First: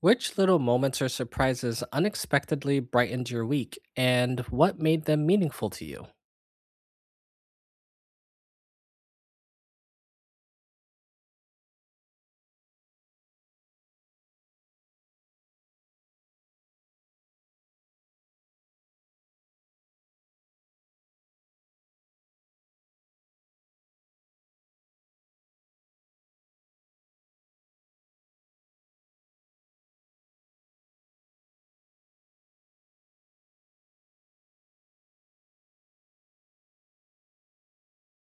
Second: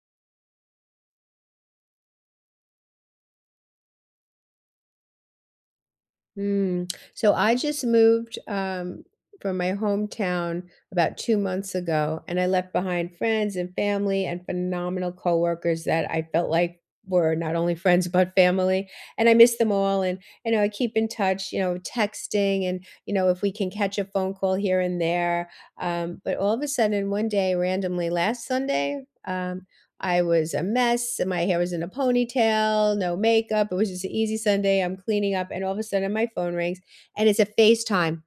Which little moments or surprises unexpectedly brightened your week, and what made them meaningful to you? Mm. So I just moved from my hometown about 2 months ago, and I left behind friends and family and phenomenal coworkers that I felt like were not only friends but family. And I miss them all. And you know, I keep in touch. You know, texting and you know if we can catch a phone call here and there. But all of a sudden, one day, randomly, last Sunday. I was a mess. My hair was in a ponytail, no makeup. It was just an easy Sunday. I'm cleaning up, and all of a sudden, my phone rings, and it's a FaceTime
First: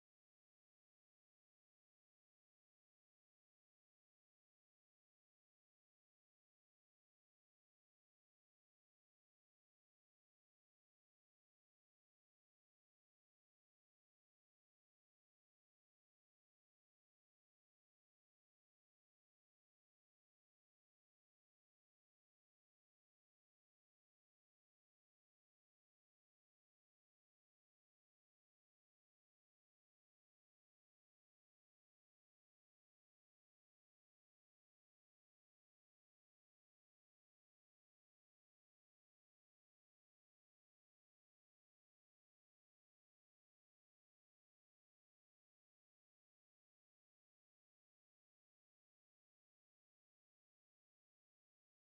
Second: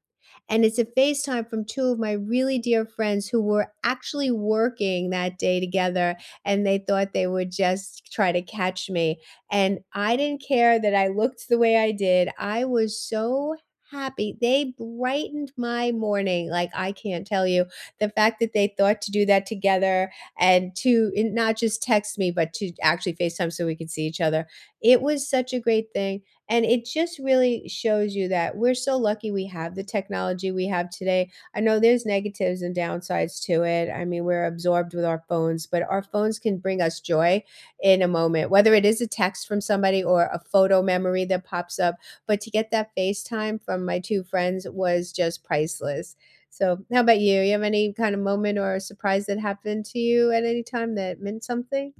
from two of my really dear friends who were actually working that day together and they thought they would just try to catch me. And I didn't care that I looked the way I did. I was so happy. They brightened my morning. Like I can't tell you the fact that they thought to do that together and not just text me, but to actually FaceTime so we could see each other. It was such a great thing. And it just really shows you that we're so lucky we have the technology we have today. I know there's negatives and downsides to it. I mean, we're absorbed with our phones, but our phones can bring us joy in a moment, whether it is a text from somebody or a photo memory that pops up. But to get that FaceTime from my two friends was just priceless. So, how about you? You have any kind of moment or surprise that happened to you at any time that meant something?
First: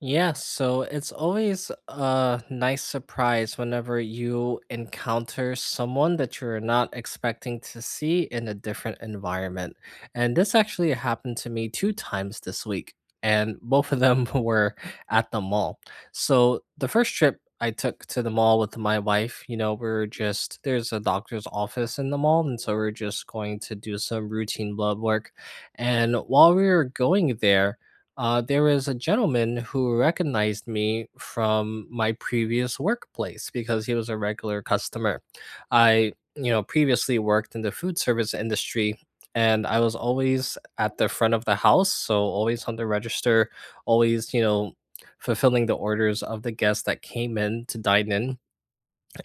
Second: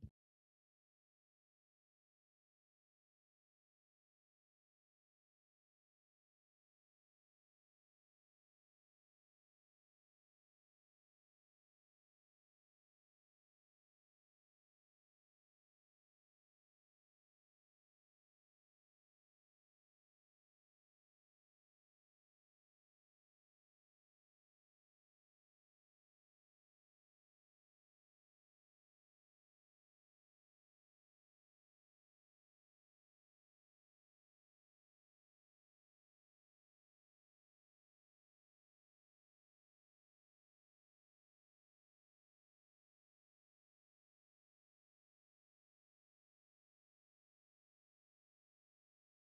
Yeah, so it's always a nice surprise whenever you encounter someone that you're not expecting to see in a different environment. And this actually happened to me two times this week, and both of them were at the mall. So the first trip I took to the mall with my wife, you know, we are just there's a doctor's office in the mall, and so we are just going to do some routine blood work. And while we were going there, there was a gentleman who recognized me from my previous workplace because he was a regular customer. I, you know, previously worked in the food service industry, and I was always at the front of the house, so always on the register, always, you know, fulfilling the orders of the guests that came in to dine in,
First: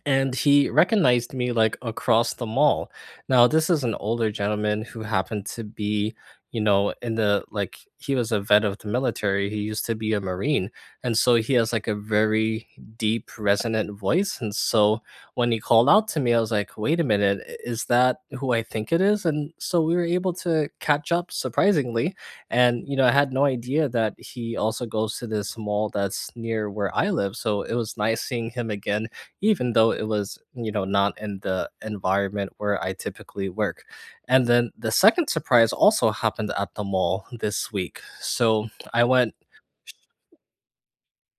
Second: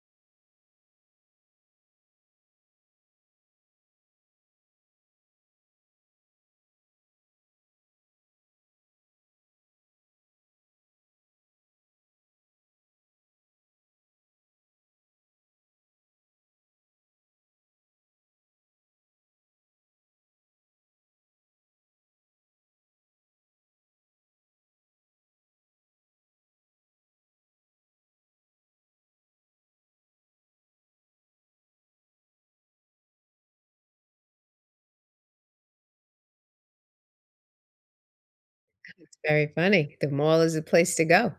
and he recognized me, like, across the mall. Now, this is an older gentleman who happened to be, you know, in the like he was a vet of the military. He used to be a Marine. And so he has like a very deep, resonant voice. And so when he called out to me, I was like, wait a minute, is that who I think it is? And so we were able to catch up surprisingly. And, you know, I had no idea that he also goes to this mall that's near where I live. So it was nice seeing him again even though it was, you know, not in the environment where I typically work. And then the second surprise also happened at the mall this week. So I It's went, very funny. The mall is a place to go.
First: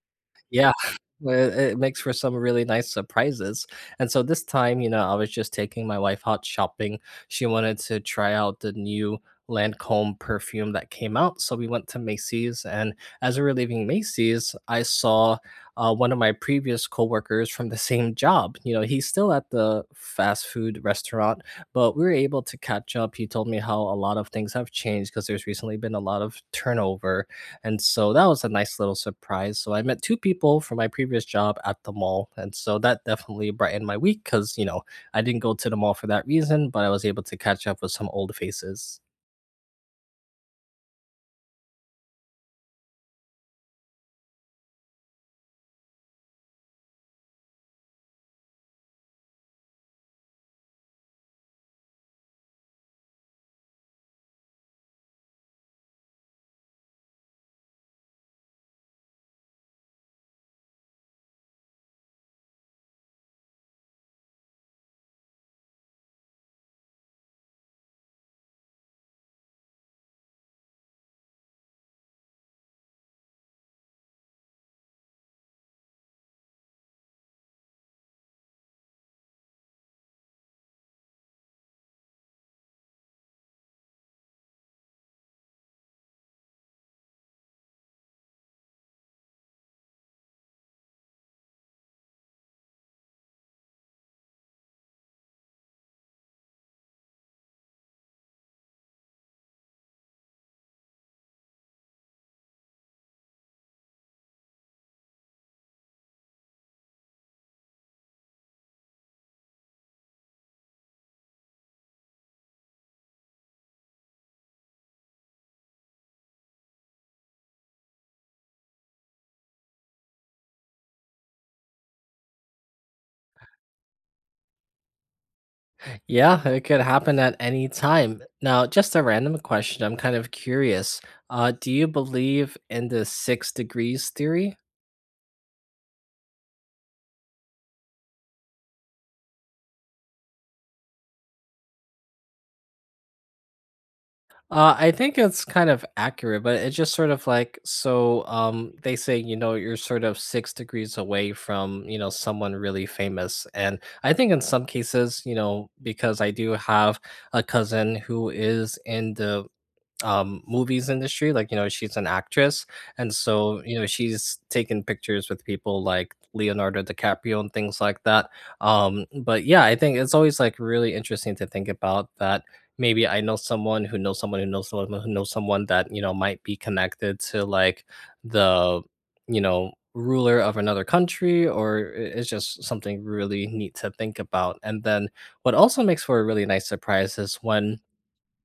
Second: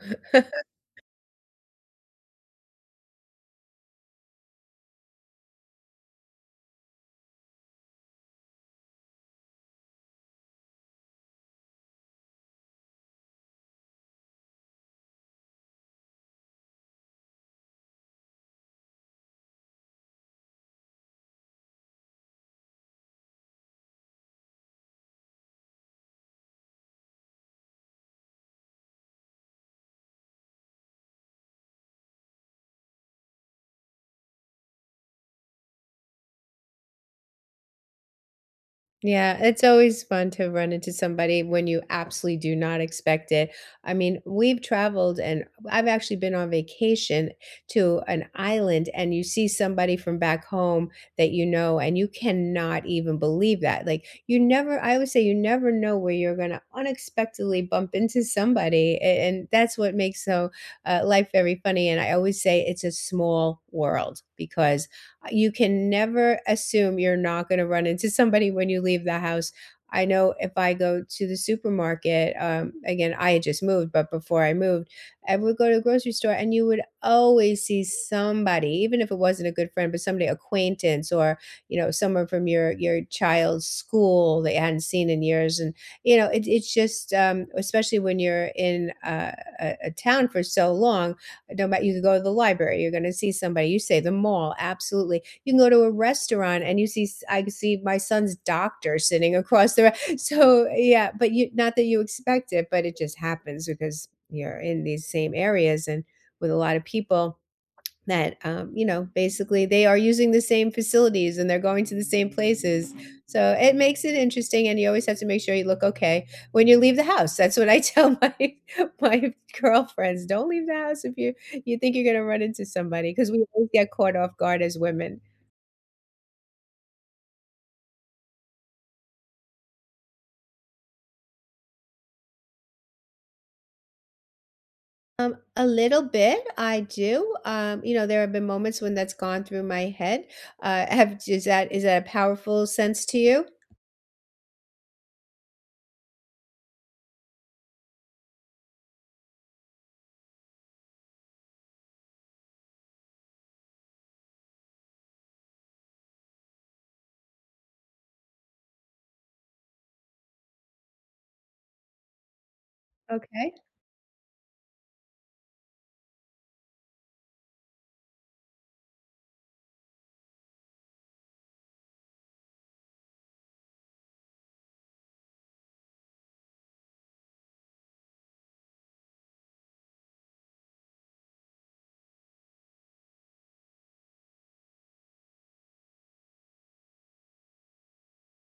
yeah, it makes for some really nice surprises, and so this time, you know, I was just taking my wife out shopping. She wanted to try out the new Lancôme perfume that came out, so we went to Macy's, and as we were leaving Macy's, I saw, one of my previous coworkers from the same job. You know, he's still at the fast food restaurant, but we were able to catch up. He told me how a lot of things have changed because there's recently been a lot of turnover, and so that was a nice little surprise. So I met two people from my previous job at the mall. And so that definitely brightened my week because, you know, I didn't go to the mall for that reason, but I was able to catch up with some old faces. Yeah, it's always fun to run into somebody when you absolutely do not expect it. I mean, we've traveled and I've actually been on vacation to an island and you see somebody from back home that you know and you cannot even believe that. Like you never I always say you never know where you're going to unexpectedly bump into somebody and that's what makes so life very funny and I always say it's a small world because you can never assume you're not going to run into somebody when you leave the house. I know if I go to the supermarket, again, I had just moved, but before I moved, I would go to the grocery store and you would always see somebody, even if it wasn't a good friend, but somebody acquaintance or, you know, someone from your child's school that you hadn't seen in years. And, you know, it's just, especially when you're in a town for so long, no matter you can go to the library, you're going to see somebody. You say the mall, absolutely. You can go to a restaurant and you see I see my son's doctor sitting across the so yeah, but you not that you expect it, but it just happens because you're in these same areas and with a lot of people that you know basically they are using the same facilities and they're going to the same places so it makes it interesting and you always have to make sure you look okay when you leave the house. That's what I tell my my girlfriends. Don't leave the house if you you think you're going to run into somebody because we always get caught off guard as women. Yeah, it could happen at any time. Now, just a random question. I'm kind of curious. Do you believe in the six degrees theory? A little bit, I do. You know, there have been moments when that's gone through my head. Have is that a powerful sense to you? I think it's kind of accurate, but it's just sort of like so. They say, you know, you're sort of six degrees away from, you know, someone really famous, and I think in some cases, you know, because I do have a cousin who is in the movies industry. Like, you know, she's an actress, and Okay. so, you know, she's taken pictures with people like Leonardo DiCaprio and things like that. But yeah, I think it's always, like, really interesting to think about that maybe I know someone who knows someone who knows someone who knows someone that, you know, might be connected to, like, the, you know, ruler of another country, or I it's just something really neat to think about. And then what also makes for a really nice surprise is when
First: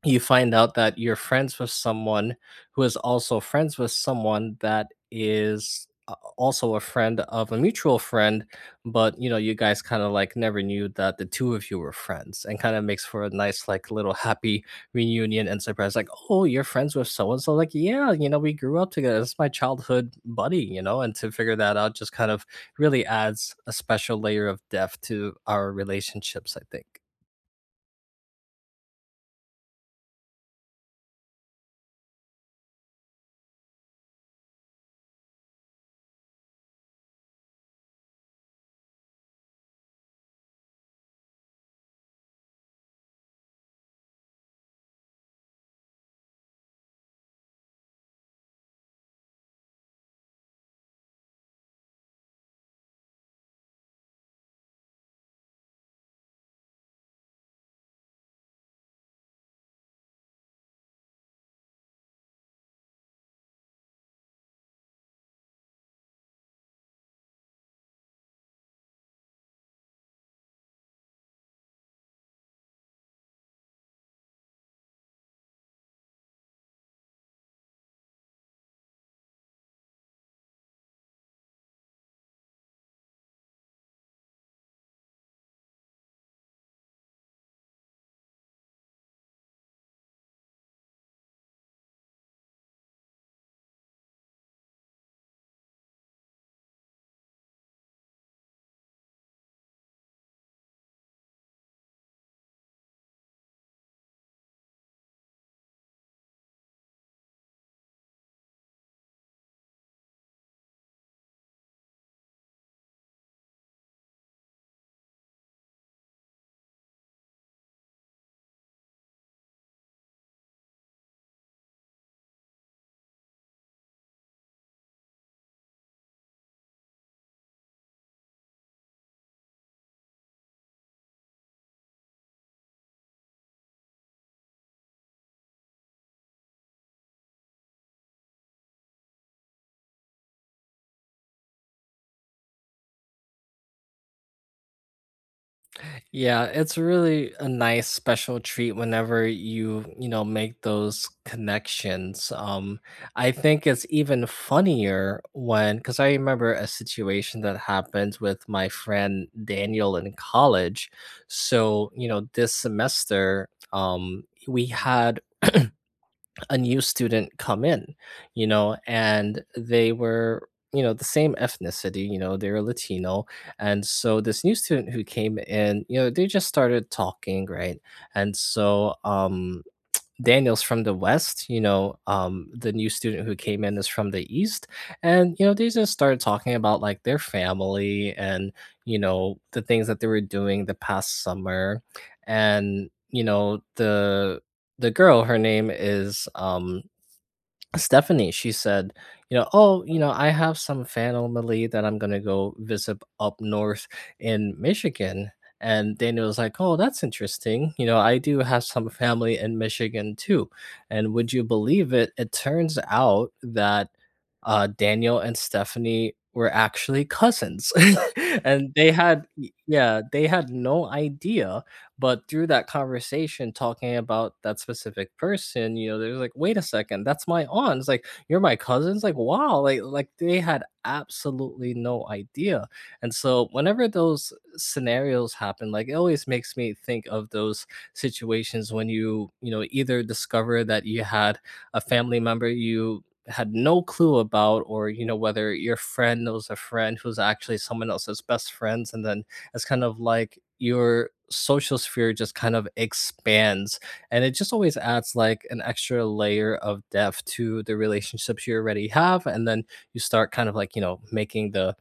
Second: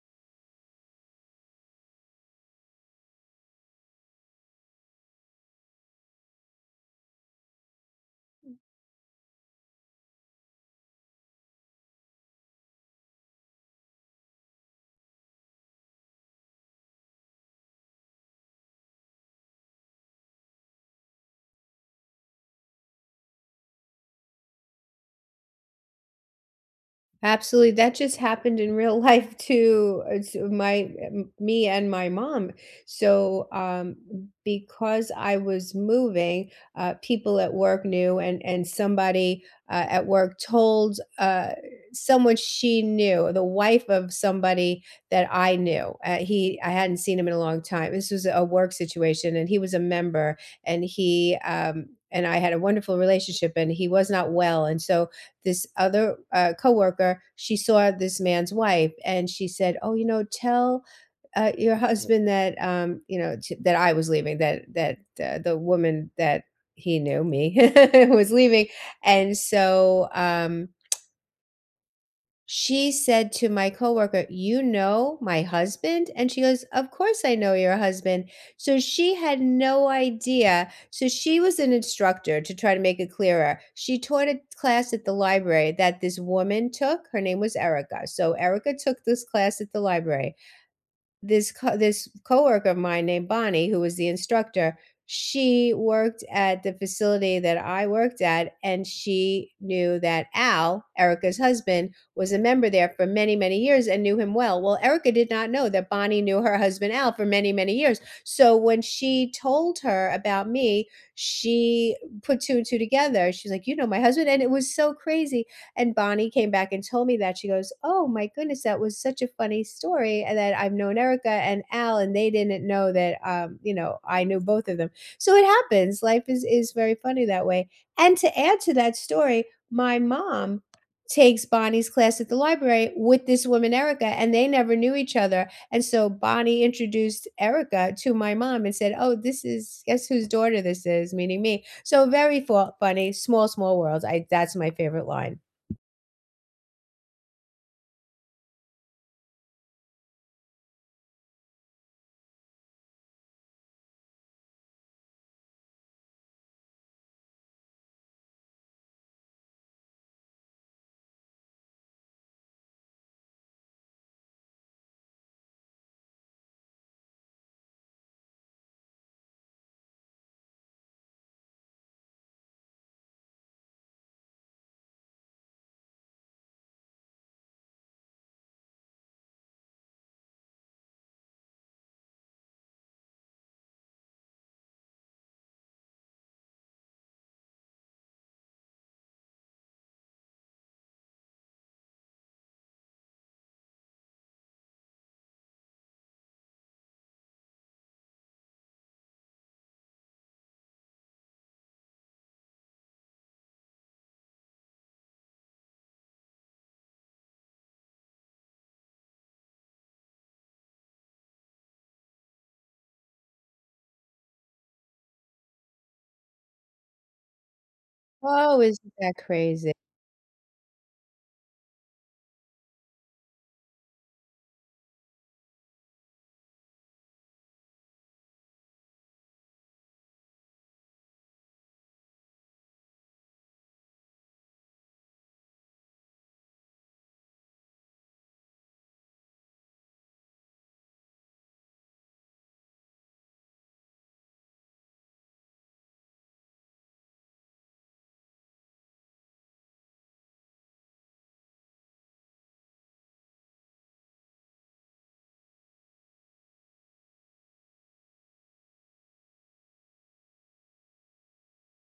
you find out that you're friends with someone who is also friends with someone that is also a friend of a mutual friend, but you know, you guys kind of like never knew that the two of you were friends, and kind of makes for a nice like little happy reunion and surprise, like, oh, you're friends with so and so, like, yeah, you know, we grew up together, it's my childhood buddy, you know, and to figure that out just kind of really adds a special layer of depth to our relationships, I think. Absolutely, that just happened in real life too. It's my m me and my mom. So, because I was moving, people at work knew and somebody, at work told, someone she knew, the wife of somebody that I knew. He I hadn't seen him in a long time. This was a work situation, and he was a member, and he and I had a wonderful relationship, and he was not well, and so this other coworker, she saw this man's wife, and she said, "Oh, you know, tell." Your husband that you know that I was leaving, that the woman that he knew me was leaving. And so she said to my coworker, "You know my husband?" And she goes, "Of course I know your husband." So she had no idea. So she was an instructor. To try to make it clearer, she taught a class at the library that this woman took. Her name was Erica. So Erica took this class at the library. This coworker of mine named Bonnie, who was the instructor, she worked at the facility that I worked at, and she knew that Al, Erica's husband, was a member there for many, many years and knew him well. Well, Erica did not know that Bonnie knew her husband Al for many, many years. So when she told her about me, she put two and two together. She's like, "You know my husband." And it was so crazy. And Bonnie came back and told me that. She goes, "Oh my goodness, that was such a funny story. And that I've known Erica and Al, and they didn't know that you know, I knew both of them." So it happens. Life is very funny that way. And to add to that story, my mom takes Bonnie's class at the library with this woman Erica, and they never knew each other. And so Bonnie introduced Erica to my mom and said, "Oh, this is guess whose daughter this is," meaning me. So very funny. Small world. I that's my favorite line. Yeah, it's really a nice special treat whenever you, you know, make those connections. I think it's even funnier when, because I remember a situation that happened with my friend Daniel in college. So, you know, this semester, we had a new student come in, you know, and they were, you know, the same ethnicity, you know, they were Latino. And so this new student who came in, you know, they just started talking, right? And so Daniel's from the West, you know. The new student who came in is from the East. And, you know, they just started talking about like their family and, you know, the things that they were doing the past summer. And, you know, the girl, her name is Stephanie. She said, you know, oh, you know, I have some family that I'm gonna go visit up north in Michigan. And Daniel was like, oh, that's interesting. You know, I do have some family in Michigan too. And would you believe it? It turns out that, Daniel and Stephanie were actually cousins. Oh, And they isn't that had, crazy? yeah, they had no idea, but through that conversation, talking about that specific person, you know, there's like, wait a second, that's my aunt. It's like, you're my cousins. Like, wow, like they had absolutely no idea. And so, whenever those scenarios happen, like, it always makes me think of those situations when you know, either discover that you had a family member you had no clue about, or you know whether your friend knows a friend who's actually someone else's best friends, and then as kind of like your social sphere just kind of expands, and it just always adds like an extra layer of depth to the relationships you already have. And then you start kind of like, you know, making the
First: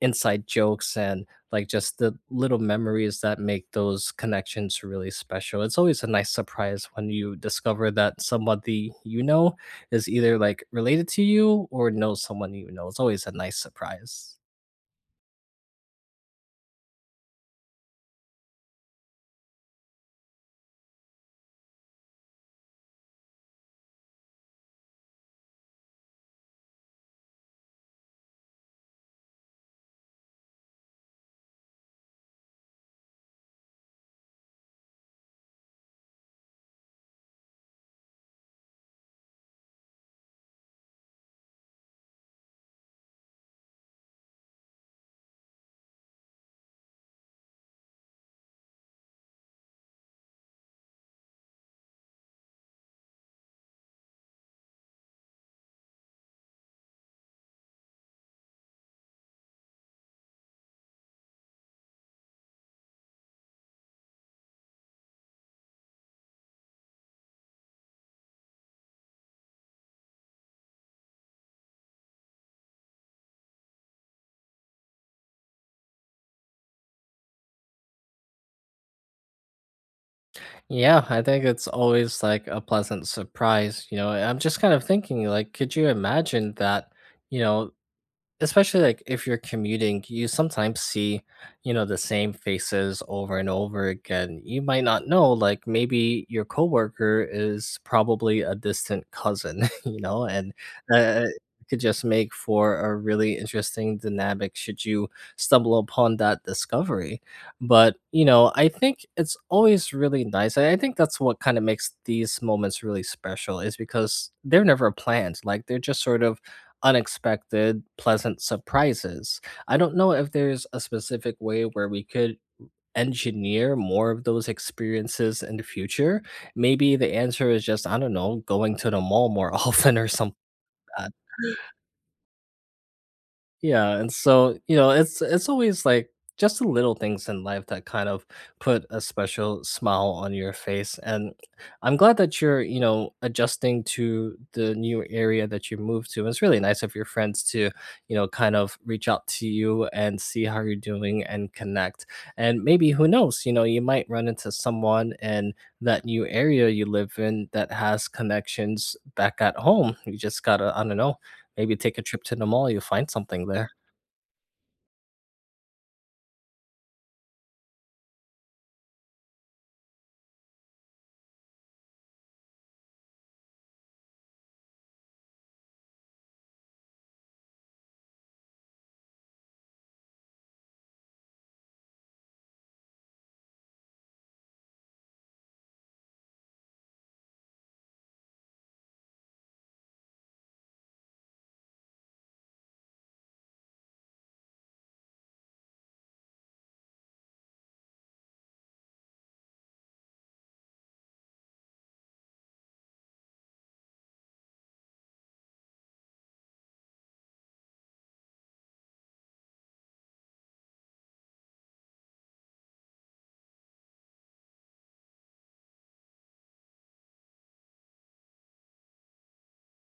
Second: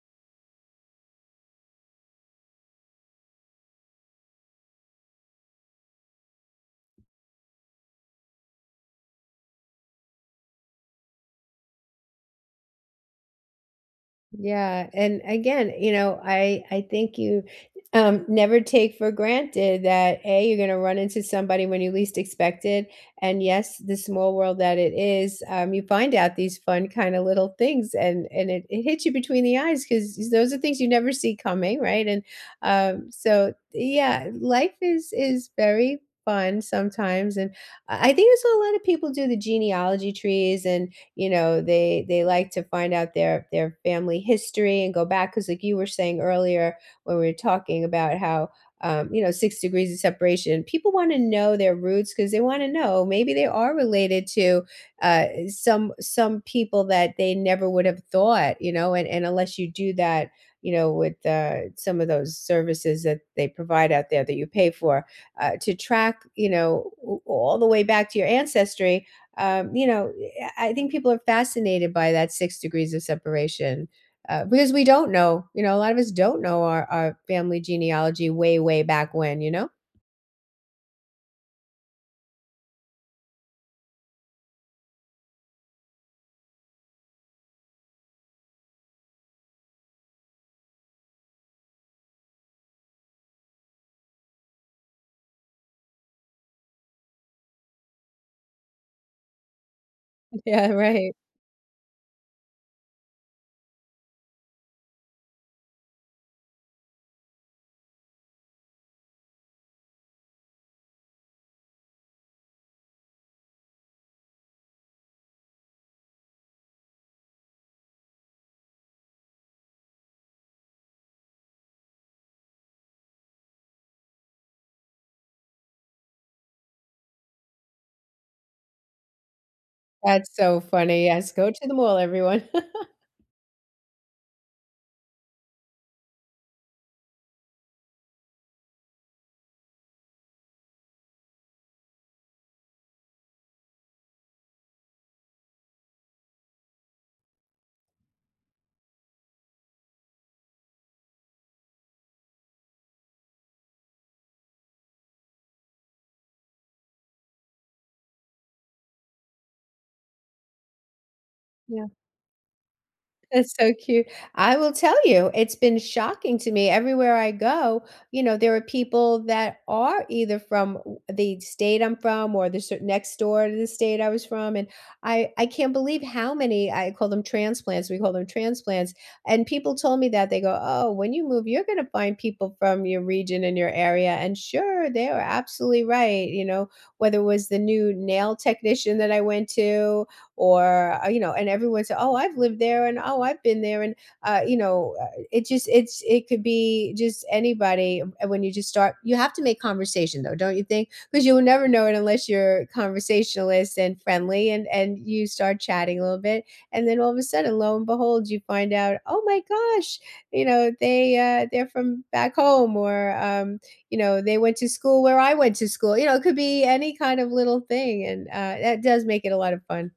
inside jokes and like just the little memories that make those connections really special. It's always a nice surprise when you discover that somebody you know is either like related to you or knows someone you know. It's always a nice surprise. Yeah, and again, you know, I think you, never take for granted that, A, you're gonna run into somebody when you least expect it, and yes, the small world that it is, you find out these fun kinda little things, and it hits you between the eyes because those are things you never see coming, right? And, so, yeah, life is very fun sometimes, and I think that's what a lot of people do, the genealogy trees and you know they like to find out their family history and go back because like you were saying earlier when we were talking about how you know six degrees of separation people want to know their roots because they want to know maybe they are related to some people that they never would have thought, you know. And unless you do that you know with some of those services that they provide out there that you pay for to track you know all the way back to your ancestry, you know, I think people are fascinated by that six degrees of separation because we don't know. You know, a lot of us don't know our family genealogy way, way back when, you know? Yeah, I think it's always like a pleasant surprise. You know, I'm just kind of thinking, like, could you imagine that, you know, especially like if you're commuting, you sometimes see, you know, the same faces over and over again. You might not know, like maybe your coworker is probably a distant cousin, you know, and Yeah, right. It could just make for a really interesting dynamic should you stumble upon that discovery. But you know, I think it's always really nice. I think that's what kind of makes these moments really special, is because they're never planned. Like they're just sort of unexpected, pleasant surprises. I don't know if there's a specific way where we could engineer more of those experiences in the future. Maybe the answer is just, I don't know, going to the mall more often or That's something. so funny. Yes, go to the mall, everyone. Yeah, and so, you know, it's always like just the little things in life that kind of put a special smile on your face. And I'm glad that you're, you know, adjusting to the new area that you moved to. And it's really nice of your friends to, you know, kind of reach out to you and see how you're doing and connect. And maybe who knows, you know, you might run into someone in that new area you live in that has connections back at home. You just gotta, I don't know, maybe Yeah. take a trip to the mall, you'll find something That's there. so cute. I will tell you, it's been shocking to me everywhere I go, you know, there are people that are either from the state I'm from or the next door to the state I was from. And I can't believe how many. I call them transplants, we call them transplants, and people told me that they go, "Oh, when you move, you're going to find people from your region and your area." And sure, they were absolutely right, you know, whether it was the new nail technician that I went to or you know, and everyone said, "Oh, I've lived there," and, "Oh, I've been there." And you know, it just it could be just anybody. When you just start, you have to make conversation though, don't you think? Because you will never know it unless you're conversationalist and friendly and you start chatting a little bit and then all of a sudden, lo and behold, you find out, "Oh my gosh, you know they they're from back home," or you know they went to school where I went to school. You know, it could be any kind of little thing, and that does make it a lot of fun.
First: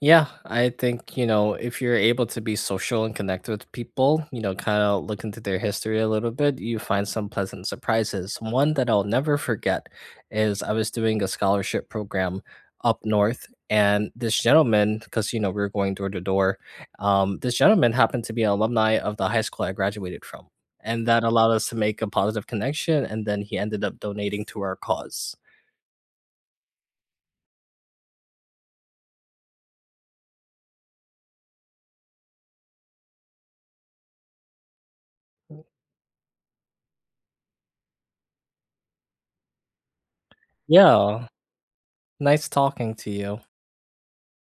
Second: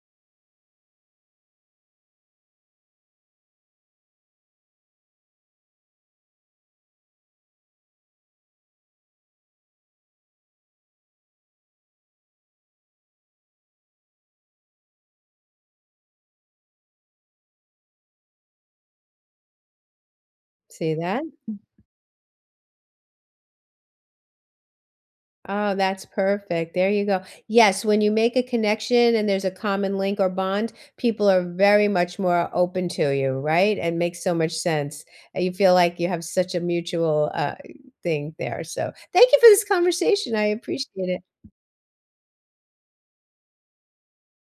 Yeah, I think, you know, if you're able to be social and connect with people, you know, kind of look into their history a little bit, you find some pleasant surprises. One that I'll never forget is I was doing a scholarship program up north, and this gentleman, because, you know, we were going door to door, this gentleman happened to be an alumni of the high school I graduated from. See And that that? allowed us to make a positive connection. And then he ended up donating to our cause. Oh, that's perfect. There you go. Yes, when you make a connection and there's a common link or bond, people are very much more open to you, right? And makes so much sense. And you feel like you have such a mutual thing there. So thank you for this conversation. I appreciate Yeah. it. Nice talking to you.